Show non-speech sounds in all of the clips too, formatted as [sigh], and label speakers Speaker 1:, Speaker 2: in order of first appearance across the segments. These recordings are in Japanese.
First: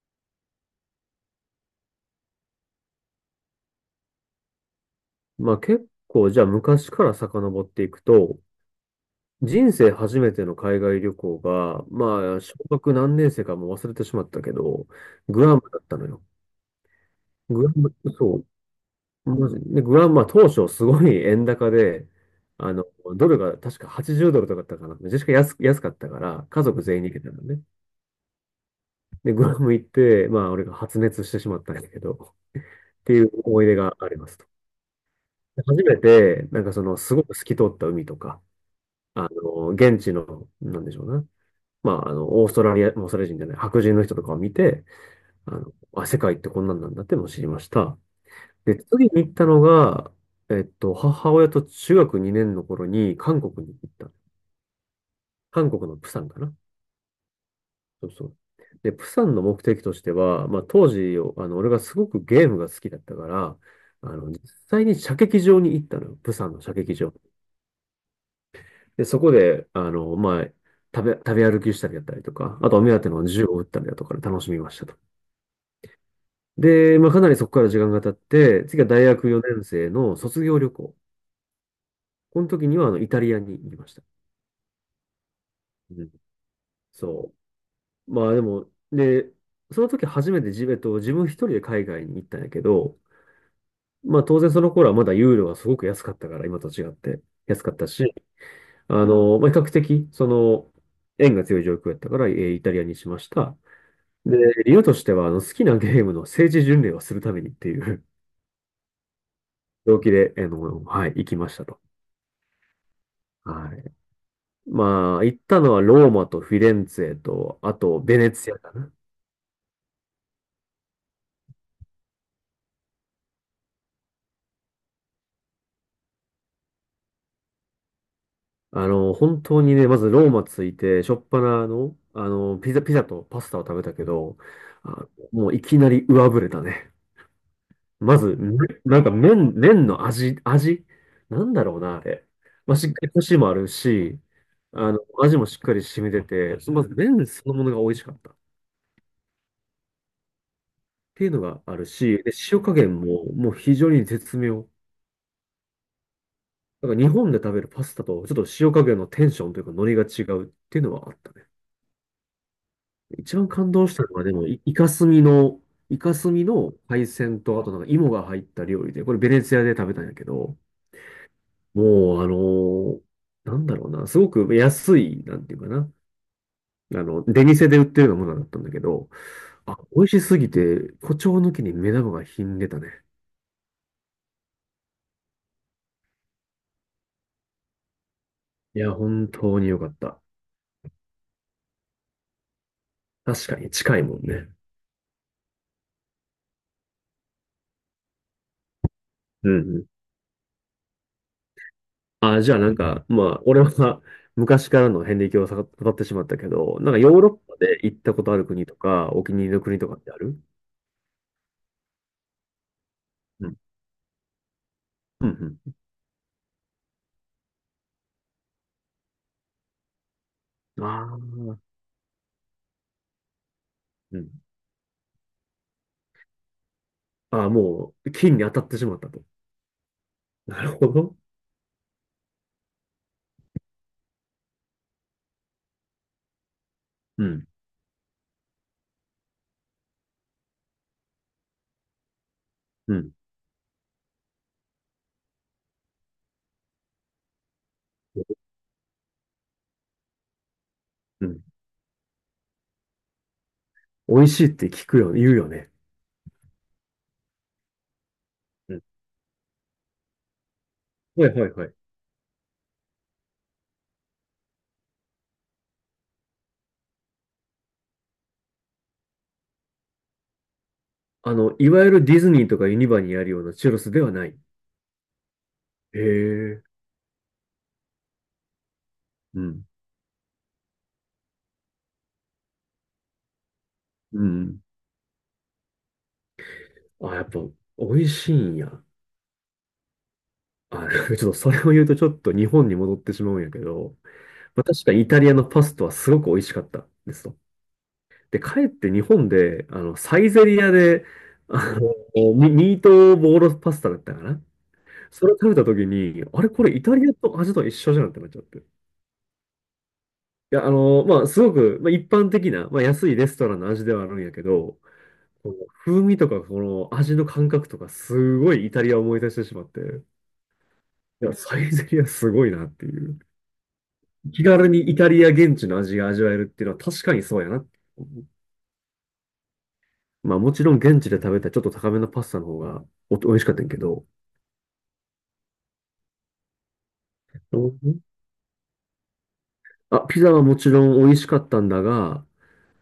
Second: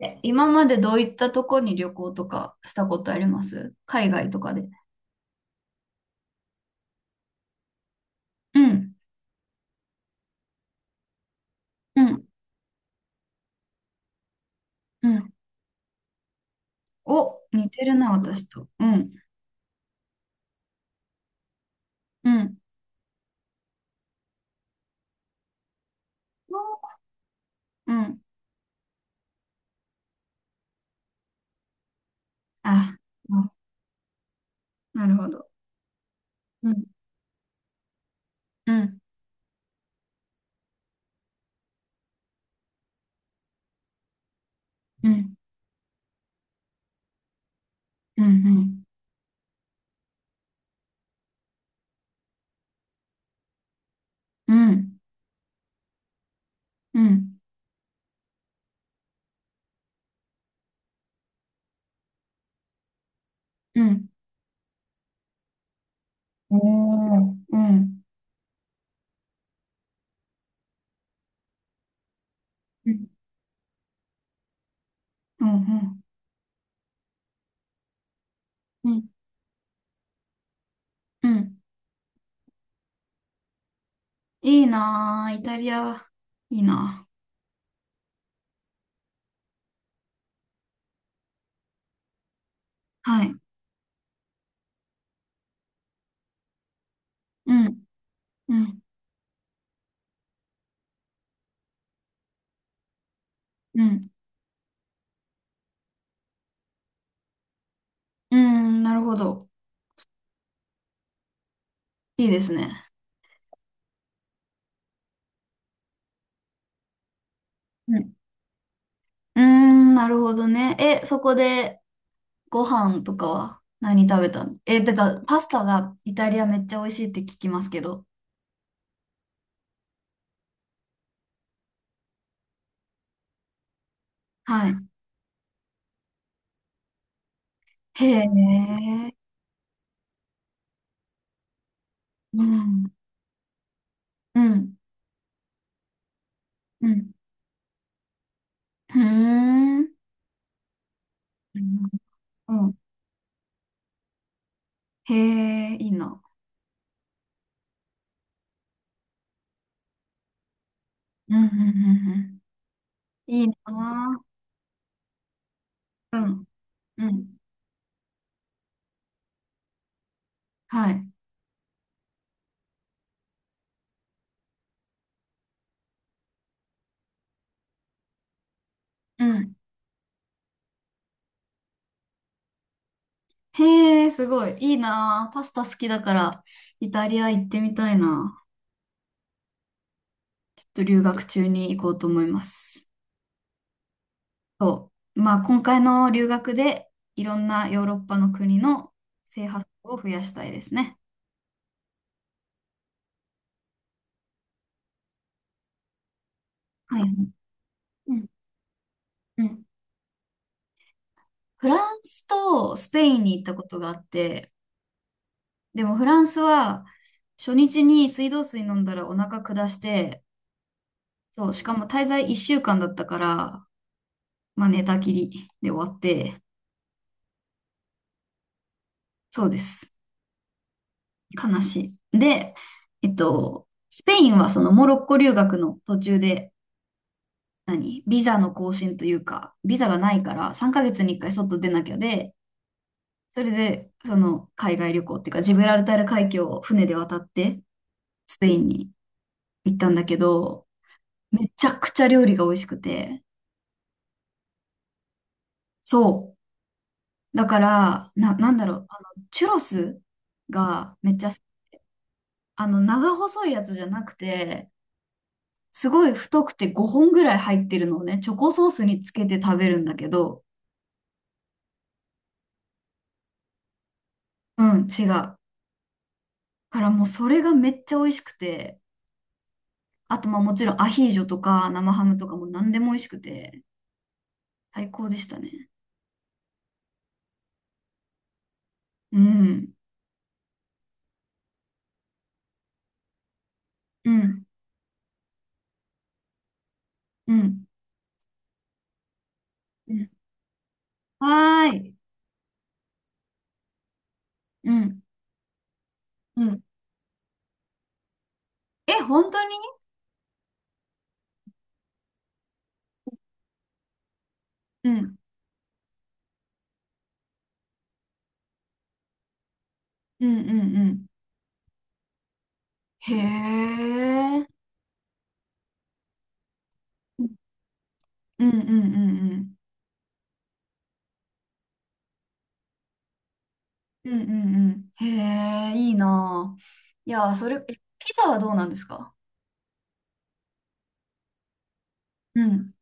Speaker 1: え、今までどういったとこに旅行とかしたことあります？海外とかで。
Speaker 2: まあ結構、じゃあ昔から遡っていくと、
Speaker 1: うん、
Speaker 2: 人生初めての海外旅行が、
Speaker 1: うん、
Speaker 2: 小学何年生かもう忘れてしまったけど、
Speaker 1: うん。
Speaker 2: グアムだったのよ。
Speaker 1: お、
Speaker 2: グア
Speaker 1: 似てる
Speaker 2: ム、
Speaker 1: な、
Speaker 2: そ
Speaker 1: 私と。うん、
Speaker 2: う、マジで、グアム、まあ当初すごい [laughs] 円高で、
Speaker 1: うん、
Speaker 2: あの、ドルが確か80ドルとかだったかな。めちゃくちゃ安かったから、家族全員に行けたのね。
Speaker 1: うん。
Speaker 2: で、グアム行って、まあ俺が発熱してしまったんだけど、
Speaker 1: あ、
Speaker 2: っていう
Speaker 1: あ、
Speaker 2: 思い出がありますと。
Speaker 1: なるほど。
Speaker 2: 初めて、
Speaker 1: うん、
Speaker 2: すごく透き通った海とか、
Speaker 1: うん、
Speaker 2: 現地の、なんでしょうね。オーストラリア、オーストラリア人じゃない、白人の人とかを見て、
Speaker 1: うん、
Speaker 2: 世界ってこんなんなんだってものを知りました。
Speaker 1: うん、う
Speaker 2: で、
Speaker 1: ん、
Speaker 2: 次に行ったのが、えっと、母親と中学2年の頃に韓国に行った。
Speaker 1: うん、
Speaker 2: 韓国のプサンかな。
Speaker 1: うん、
Speaker 2: そうそう。で、プサンの目的としては、まあ、当時、俺がすごくゲームが好きだったから、
Speaker 1: うん。
Speaker 2: 実際に射撃場に行ったのよ。プサン
Speaker 1: お
Speaker 2: の射撃場。
Speaker 1: ー、うん、
Speaker 2: で、そこで、食べ歩きしたりだったりとか、あとお
Speaker 1: う
Speaker 2: 目当
Speaker 1: ん、
Speaker 2: ての銃を撃ったりだとかで楽しみましたと。
Speaker 1: うん、
Speaker 2: で、まあ、かなりそこから時間が経って、次は
Speaker 1: うん、
Speaker 2: 大学4年生の卒業旅行。
Speaker 1: うん。
Speaker 2: この時には、イタリアに行きました。
Speaker 1: いいなぁ、イタリ
Speaker 2: う
Speaker 1: ア、
Speaker 2: ん。
Speaker 1: いいな
Speaker 2: そう。まあ、でも、で、その時初めて自、えっと、自分一人で海外に行ったんやけど、
Speaker 1: ぁ。はい。
Speaker 2: まあ、当然その頃はまだユーロがすごく安かったから、今と違って。
Speaker 1: う
Speaker 2: 安かっ
Speaker 1: ん、
Speaker 2: たし、
Speaker 1: うん、
Speaker 2: 比較的、円が強い状況やったから、イタリアにしました。
Speaker 1: うん、
Speaker 2: で、理由としては、好きなゲームの政治巡礼をするためにっていう
Speaker 1: うん、なるほど。
Speaker 2: [laughs] 動機で、あの、はい、行きましたと。
Speaker 1: いいですね。
Speaker 2: はい。まあ、行ったのはローマとフィレンツェと、あと、ベネツィアかな。
Speaker 1: うーん、なるほどね。え、そこでご飯とかは何食べたの？え、だからパスタがイタリアめっちゃ美味しいって聞きますけど。
Speaker 2: 本当にね、まずローマ着いて、しょっぱなの、ピザとパスタを食べたけど、
Speaker 1: はい。
Speaker 2: あ、もういきなり上振れたね。
Speaker 1: へ
Speaker 2: まず、めなんか
Speaker 1: え。
Speaker 2: 麺の味、なんだろうな、あれ。
Speaker 1: う
Speaker 2: まあ、し
Speaker 1: ん。
Speaker 2: っかりコシもあるし、
Speaker 1: うん。
Speaker 2: 味もしっかり染みてて、ま
Speaker 1: う
Speaker 2: ず
Speaker 1: ん。
Speaker 2: 麺そのものが美味しかったっ
Speaker 1: ふーん。
Speaker 2: ていうの
Speaker 1: う
Speaker 2: がある
Speaker 1: ん。
Speaker 2: し、で、塩
Speaker 1: う
Speaker 2: 加
Speaker 1: ん、
Speaker 2: 減ももう非常に絶妙。
Speaker 1: へえ、いいな。
Speaker 2: なんか日本で食べるパスタとちょっと塩加減のテンションというかノリが違うっていうのはあった
Speaker 1: うん。
Speaker 2: ね。
Speaker 1: うん。うんうん、
Speaker 2: 一
Speaker 1: いい
Speaker 2: 番感動したの
Speaker 1: な。
Speaker 2: はでも、イカ
Speaker 1: う
Speaker 2: ス
Speaker 1: ん。
Speaker 2: ミの
Speaker 1: う
Speaker 2: 海
Speaker 1: ん。
Speaker 2: 鮮と、あとなんか芋が入った料理で、これベネツィアで食べたんやけど、
Speaker 1: はい。
Speaker 2: もう、あのーなんだろうな、すごく安い、なんていうかな、出店で売ってるようなものだったんだけど、
Speaker 1: うん。
Speaker 2: あ、美味しすぎて、誇張抜きに目玉がひんでたね。
Speaker 1: へえ、すごい。いいな。パスタ好きだから、イタリア行ってみたいな。
Speaker 2: いや、本当に良かった。
Speaker 1: ちょっと留学中に行こうと思います。
Speaker 2: 確かに近いもんね。
Speaker 1: そう。まあ、今回の留学でいろんなヨーロッパの国の制
Speaker 2: うん
Speaker 1: 覇
Speaker 2: うん。
Speaker 1: 数を増やしたいですね。
Speaker 2: あ、じゃあなんか、まあ、俺は [laughs] 昔からの遍歴をさ語ってしまったけど、なん
Speaker 1: は
Speaker 2: か
Speaker 1: いは
Speaker 2: ヨ
Speaker 1: い。
Speaker 2: ーロッパで行っ
Speaker 1: う
Speaker 2: たこ
Speaker 1: ん
Speaker 2: とある国とか、お気に
Speaker 1: う
Speaker 2: 入りの
Speaker 1: ん。
Speaker 2: 国とかってある？
Speaker 1: フランスとスペインに行っ
Speaker 2: う
Speaker 1: た
Speaker 2: ん。
Speaker 1: ことがあって、
Speaker 2: うん
Speaker 1: でもフランスは初日に水道水飲んだらお腹下して、
Speaker 2: うん。あ
Speaker 1: そう、
Speaker 2: あ、
Speaker 1: しかも滞在1週間だったから、
Speaker 2: うん。
Speaker 1: まあ寝たきりで終わって、
Speaker 2: ああ、もう、金に当たってしまったと。
Speaker 1: そうです。
Speaker 2: なるほど。
Speaker 1: 悲しい。で、スペインはそのモロッコ留学の途中で
Speaker 2: うん。
Speaker 1: 何ビザの更新というか、ビザがないから3ヶ月に1回外出なきゃで、
Speaker 2: うん。
Speaker 1: それでその海外旅行っていうか、ジブラルタル海峡を船で渡ってスペインに行ったんだけど、
Speaker 2: うん。
Speaker 1: めちゃくちゃ料理が美味しくて、
Speaker 2: 美味しいって聞くよ、言うよね。
Speaker 1: そう。だから、なんだ
Speaker 2: う
Speaker 1: ろ
Speaker 2: ん。
Speaker 1: う、チュロスがめっち
Speaker 2: は
Speaker 1: ゃ、
Speaker 2: いはいはい。
Speaker 1: 長細いやつじゃなくて、すごい太くて5本ぐらい入ってるのをね、チョコソースにつけて食べるんだけど、
Speaker 2: いわゆるディズニーとかユニバにあるようなチュロスではない。
Speaker 1: うん、違う。
Speaker 2: へえ。
Speaker 1: からもうそれがめっちゃ美味しくて、
Speaker 2: うん。
Speaker 1: あと、まあもちろんアヒージョとか生ハムとかも何でも美味しくて、
Speaker 2: うん。
Speaker 1: 最高でしたね。
Speaker 2: あ、やっぱ、美味しいんや。
Speaker 1: うん。
Speaker 2: あ、[laughs] ちょっとそれを言うとちょっと日本に戻ってしまうんやけど、
Speaker 1: うん。
Speaker 2: まあ、確かにイタリアのパスタはすごく美味しかったです
Speaker 1: う
Speaker 2: と。
Speaker 1: ん。
Speaker 2: で、かえって日本で、
Speaker 1: うん
Speaker 2: サイゼリアで、
Speaker 1: は
Speaker 2: あ
Speaker 1: ーい。
Speaker 2: ミートボールパスタだったかな。
Speaker 1: うん。
Speaker 2: それを食べた時に、あ
Speaker 1: う
Speaker 2: れ
Speaker 1: ん。
Speaker 2: これイタリアと味と一緒じゃんってなっちゃって。
Speaker 1: え、本当に？
Speaker 2: いや、あの、まあ、すごく、まあ、一般的な、まあ、安いレストランの味ではあるんやけど、
Speaker 1: うん。
Speaker 2: この風味とか、この味の感覚とか、すごいイタリアを思い出してしまって、
Speaker 1: うん。うん。うん。
Speaker 2: いや、サイゼリアすごいなってい
Speaker 1: へ
Speaker 2: う。気
Speaker 1: え。
Speaker 2: 軽にイタリア現地の味が味わえるっていうのは確か
Speaker 1: う
Speaker 2: に
Speaker 1: ん
Speaker 2: そうやな。
Speaker 1: うんうんうん。
Speaker 2: まあ、もちろん現地で食べたちょっと高めのパスタの方がお美味しかったんやけど、
Speaker 1: うんうんうん。へえ、いいなあ、いやあそれ、
Speaker 2: う
Speaker 1: え
Speaker 2: ん。
Speaker 1: ピザはどうなんですか？
Speaker 2: あ、ピザはもちろん美味しかったんだが、
Speaker 1: うん。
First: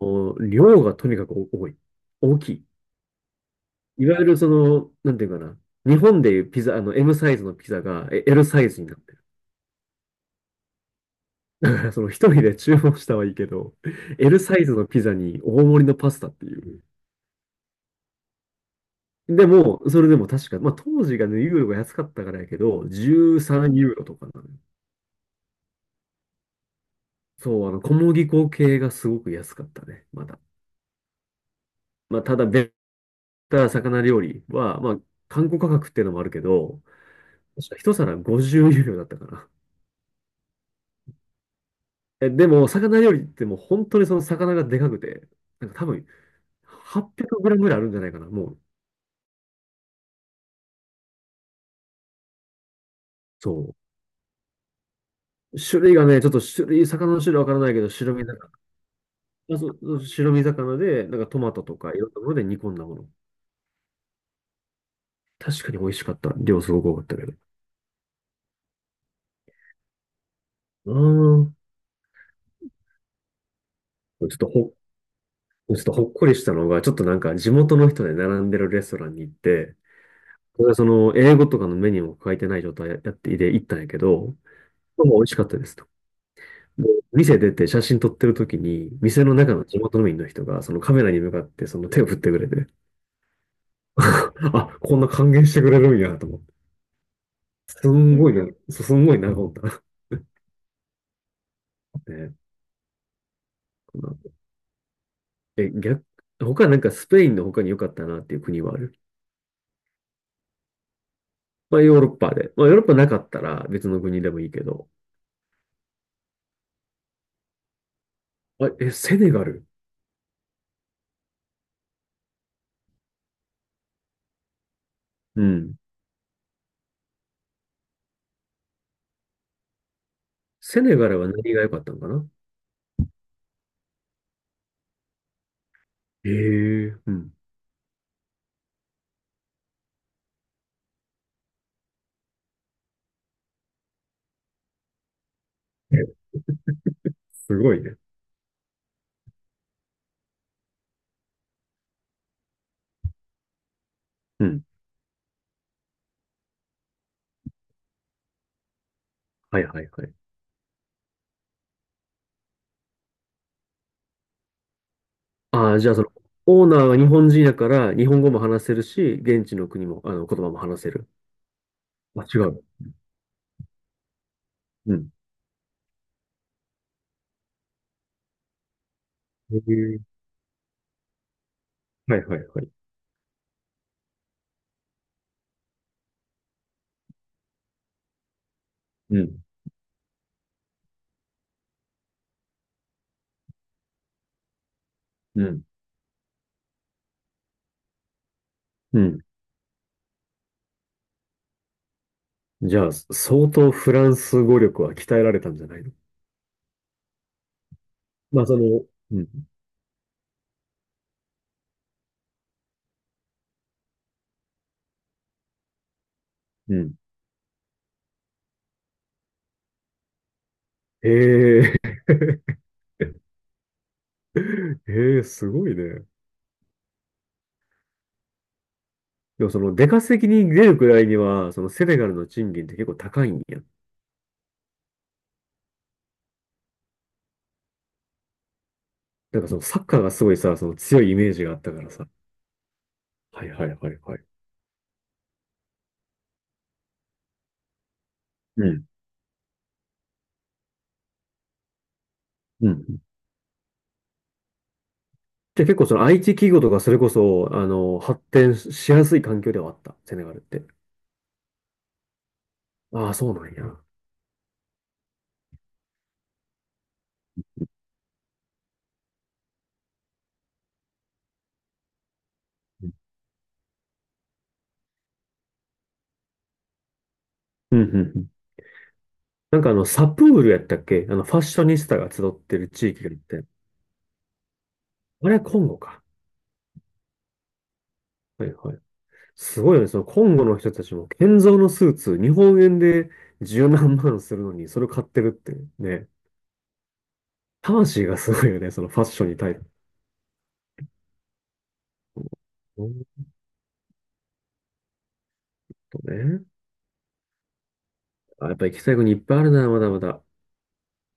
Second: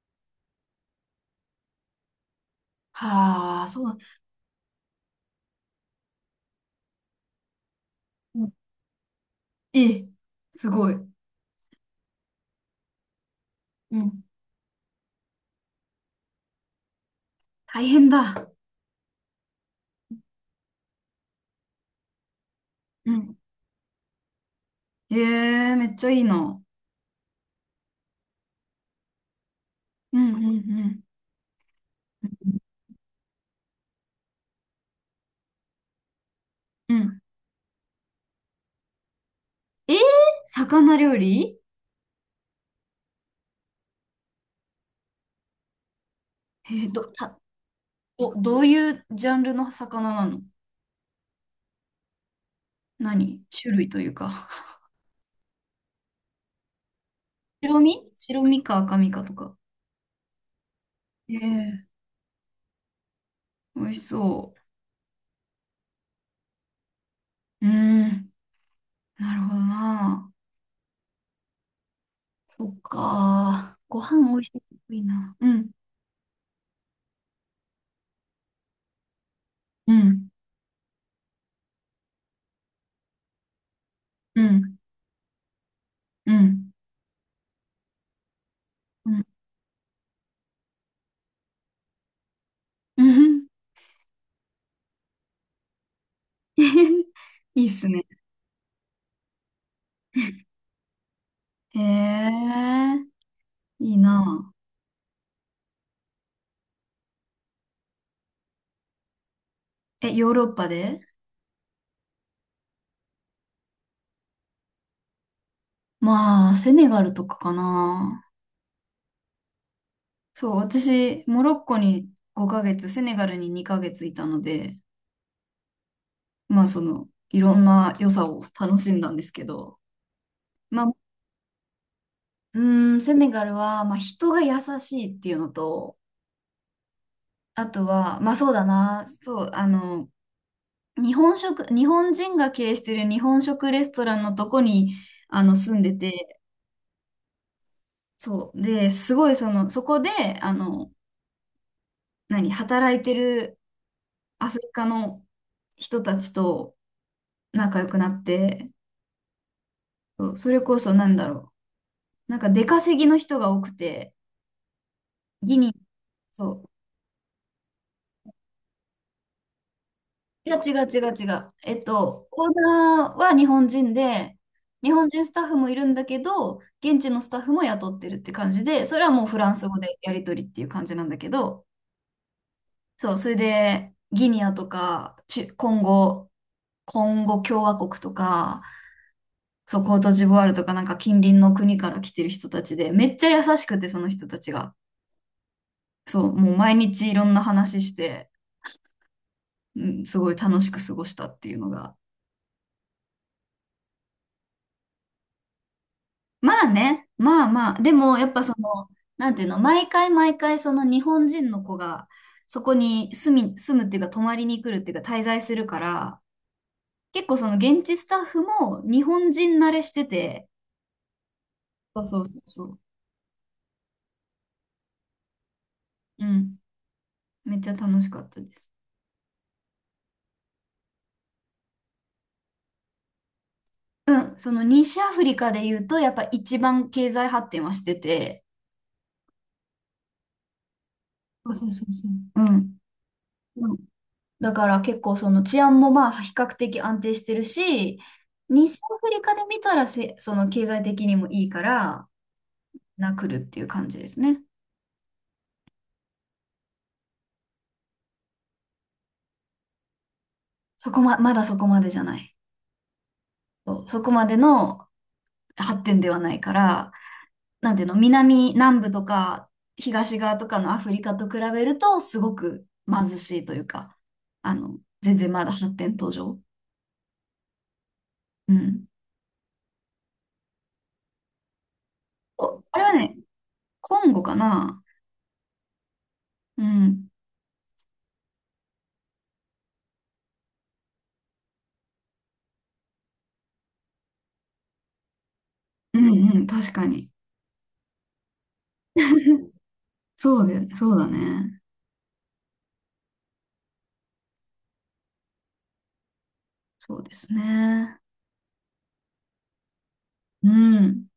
Speaker 2: お量がとにかく多い。大きい。
Speaker 1: はあ、そう。
Speaker 2: いわゆるその、なんていうかな。日本でいうピザ、M サイズのピザが
Speaker 1: う
Speaker 2: L
Speaker 1: ん、
Speaker 2: サイズになってる。
Speaker 1: え、すごい。う
Speaker 2: だから、その一人で注文したはいいけど、
Speaker 1: ん。
Speaker 2: L サイズのピザに大盛りのパスタっていう。
Speaker 1: 大変だ。
Speaker 2: でも、それでも確か、まあ当時がね、ユーロが安かったからやけど、
Speaker 1: うん。
Speaker 2: 13ユーロとかなのよ。
Speaker 1: へえ、めっちゃいいな。
Speaker 2: そう、小麦粉系がすごく安かったね、
Speaker 1: う
Speaker 2: ま
Speaker 1: んう
Speaker 2: だ。
Speaker 1: んうん。
Speaker 2: まあただ、ベタ魚料理は、まあ、観光価格っていうのもあるけど、
Speaker 1: うん。
Speaker 2: 確か一皿50ユーロだったかな。
Speaker 1: えー、魚料理？
Speaker 2: え、でも、魚料理ってもう本当にその魚がでかくて、なんか多分
Speaker 1: えー、ど、た、
Speaker 2: 800グラムぐらいあるんじゃないかな、
Speaker 1: ど、
Speaker 2: も
Speaker 1: ど
Speaker 2: う。
Speaker 1: ういうジャンルの魚なの？何種
Speaker 2: そ
Speaker 1: 類というか。
Speaker 2: う。種類がね、ちょっと種類、魚の種類わからないけど、白身
Speaker 1: 白
Speaker 2: 魚。
Speaker 1: 身か赤身かとか。
Speaker 2: あ、そう、そう白身魚で、なんかトマトと
Speaker 1: え
Speaker 2: か
Speaker 1: え、
Speaker 2: いろんなもので煮込んだもの。
Speaker 1: 美味しそ
Speaker 2: 確かに美味しかった。量すごく多かったけど。
Speaker 1: う。うーん。なるほどな。
Speaker 2: うん。
Speaker 1: そっか。ご
Speaker 2: ちょ
Speaker 1: 飯
Speaker 2: っ
Speaker 1: 美味し
Speaker 2: と
Speaker 1: いっ
Speaker 2: ほ、
Speaker 1: ていいな。うん。
Speaker 2: ちょっとほっこりしたのが、ちょっとなんか地元の人で並んでるレストランに行って、
Speaker 1: うん。
Speaker 2: これはその英語とかのメニューも書いてない状態やってで行ったんやけど、
Speaker 1: うん。
Speaker 2: もう美味しかったです。
Speaker 1: うん。
Speaker 2: で店出て写真撮ってる時に、
Speaker 1: うん。
Speaker 2: 店の中の地元民の人が、そのカメラに向かってその手を振ってくれて、
Speaker 1: うん。
Speaker 2: [laughs] あ、こんな歓迎してくれるんやと思って。
Speaker 1: [laughs] いいっすね。
Speaker 2: すんごいな、ほんと。[laughs]
Speaker 1: へ
Speaker 2: ね、
Speaker 1: え、いい
Speaker 2: この
Speaker 1: な。
Speaker 2: え、逆、他なんかスペインの他に良かったなっていう国はある？
Speaker 1: え、ヨーロッパで？
Speaker 2: まあヨーロッパで。まあヨーロッパなかったら別の国でもいいけど。
Speaker 1: まあ、セネガルとかかな。
Speaker 2: あ、え、セネガル。
Speaker 1: そう、私、モロッコに5ヶ月、セネガルに2ヶ月いたので、
Speaker 2: うん。
Speaker 1: まあ、その、いろんな良さを楽しんだんですけど、
Speaker 2: セ
Speaker 1: まあ、
Speaker 2: ネガルは何が良かったのかな？
Speaker 1: うーん、セネガルは、まあ、人が優しいっていうのと、
Speaker 2: ええうん。
Speaker 1: あとは、まあ、そうだな、そう、日本食、日本人が経営してる日本食レストランのとこに、住んで
Speaker 2: え、
Speaker 1: て、
Speaker 2: すごいね。
Speaker 1: そう、で、すごい、その、そこで、あの、何、働いてる
Speaker 2: う
Speaker 1: アフ
Speaker 2: ん。
Speaker 1: リカの人たちと仲良くなって、
Speaker 2: はいはいはい。
Speaker 1: そう、それこそなんだろう。なんか出稼ぎの人が多くて、ギ
Speaker 2: あ
Speaker 1: ニ、
Speaker 2: あ、じゃあその、
Speaker 1: そ
Speaker 2: オー
Speaker 1: う。
Speaker 2: ナーは日本人やから、日本語も話せるし、現地の国も、言
Speaker 1: い
Speaker 2: 葉
Speaker 1: や、
Speaker 2: も
Speaker 1: 違
Speaker 2: 話
Speaker 1: う
Speaker 2: せ
Speaker 1: 違
Speaker 2: る。
Speaker 1: う違う。
Speaker 2: あ、違
Speaker 1: オー
Speaker 2: う。
Speaker 1: ナーは日本人で、日
Speaker 2: う
Speaker 1: 本
Speaker 2: ん。
Speaker 1: 人スタッフもいるんだけど、現地のスタッフも雇ってるって感じで、それはもうフラン
Speaker 2: へ
Speaker 1: ス語で
Speaker 2: え。
Speaker 1: やり取りっていう感じなんだけど、
Speaker 2: はいはいはい。
Speaker 1: そう、それで、ギニアとか、チュコンゴ、コンゴ共和国とか、
Speaker 2: うん。
Speaker 1: そう、コートジボワールとか、なんか近隣の国から来てる人たちで、めっちゃ優しくて、その人たちが。
Speaker 2: うん。
Speaker 1: そう、もう毎日いろんな話して、
Speaker 2: うん。
Speaker 1: うん、すごい楽しく過ごしたっていうのが。
Speaker 2: じゃあ、相当フランス語力は鍛えられたんじゃないの？
Speaker 1: まあね、まあまあ、でもやっ
Speaker 2: ま
Speaker 1: ぱ
Speaker 2: あ、
Speaker 1: そ
Speaker 2: その、
Speaker 1: の、
Speaker 2: う
Speaker 1: なんていう
Speaker 2: ん。
Speaker 1: の、毎回毎回その日本人の子がそこに住むっていうか泊まりに来るっていうか滞在するから、
Speaker 2: うん。
Speaker 1: 結構その現地スタッフも日本人慣れしてて、
Speaker 2: へえ。
Speaker 1: そうそうそうそう、
Speaker 2: [laughs] へえ、すごいね。
Speaker 1: うん、めっちゃ楽しかったです。
Speaker 2: でもその、出稼ぎに出るくらいには、そのセネガルの賃金って結構高いんや？
Speaker 1: うん、その西アフリカで言うとやっぱ一番経済発展はしてて、
Speaker 2: なんかそのサッカーがすごいさ、その強いイメージ
Speaker 1: そ
Speaker 2: があ
Speaker 1: う
Speaker 2: っ
Speaker 1: そう
Speaker 2: たか
Speaker 1: そ
Speaker 2: ら
Speaker 1: うそ
Speaker 2: さ。
Speaker 1: う。うん。
Speaker 2: はいはいはいはい。
Speaker 1: だから結構その治安もまあ比較的安定してるし、
Speaker 2: う
Speaker 1: 西
Speaker 2: ん。
Speaker 1: アフリカで見たらその経済的にもいいから、
Speaker 2: うん。
Speaker 1: なくるっていう感じですね。
Speaker 2: じゃあ結構その IT 企業とかそれこそ、発展しやすい環境ではあった、セネガルって？
Speaker 1: そこま、まだそこまでじゃない。
Speaker 2: ああ、そうなんや。
Speaker 1: そ
Speaker 2: う
Speaker 1: う、そこまでの発展ではないから、なんていうの、南、南部とか東側とかのアフリカと比べると、すごく
Speaker 2: ん
Speaker 1: 貧しいというか、あの、全然まだ発展途上。
Speaker 2: うんうん。
Speaker 1: うん。
Speaker 2: なんかあの、サプールやったっけあの、ファッショニスタが集って
Speaker 1: お、
Speaker 2: る
Speaker 1: あれ
Speaker 2: 地
Speaker 1: は
Speaker 2: 域があ
Speaker 1: ね、
Speaker 2: って。
Speaker 1: コンゴかな。
Speaker 2: あれはコンゴか。
Speaker 1: うん。
Speaker 2: はいはい。すごいよね。そのコンゴの人たちも、建造のスーツ、日本円で十何万するのに、それを買ってるって
Speaker 1: うん
Speaker 2: ね。
Speaker 1: うん、確かに。
Speaker 2: 魂がすごいよね。そのファッションに対する。
Speaker 1: そうで、そうだね。
Speaker 2: ほんとね。
Speaker 1: そうですね。
Speaker 2: あ、やっぱ行きたい国いっぱいあるな、まだまだ。
Speaker 1: うん。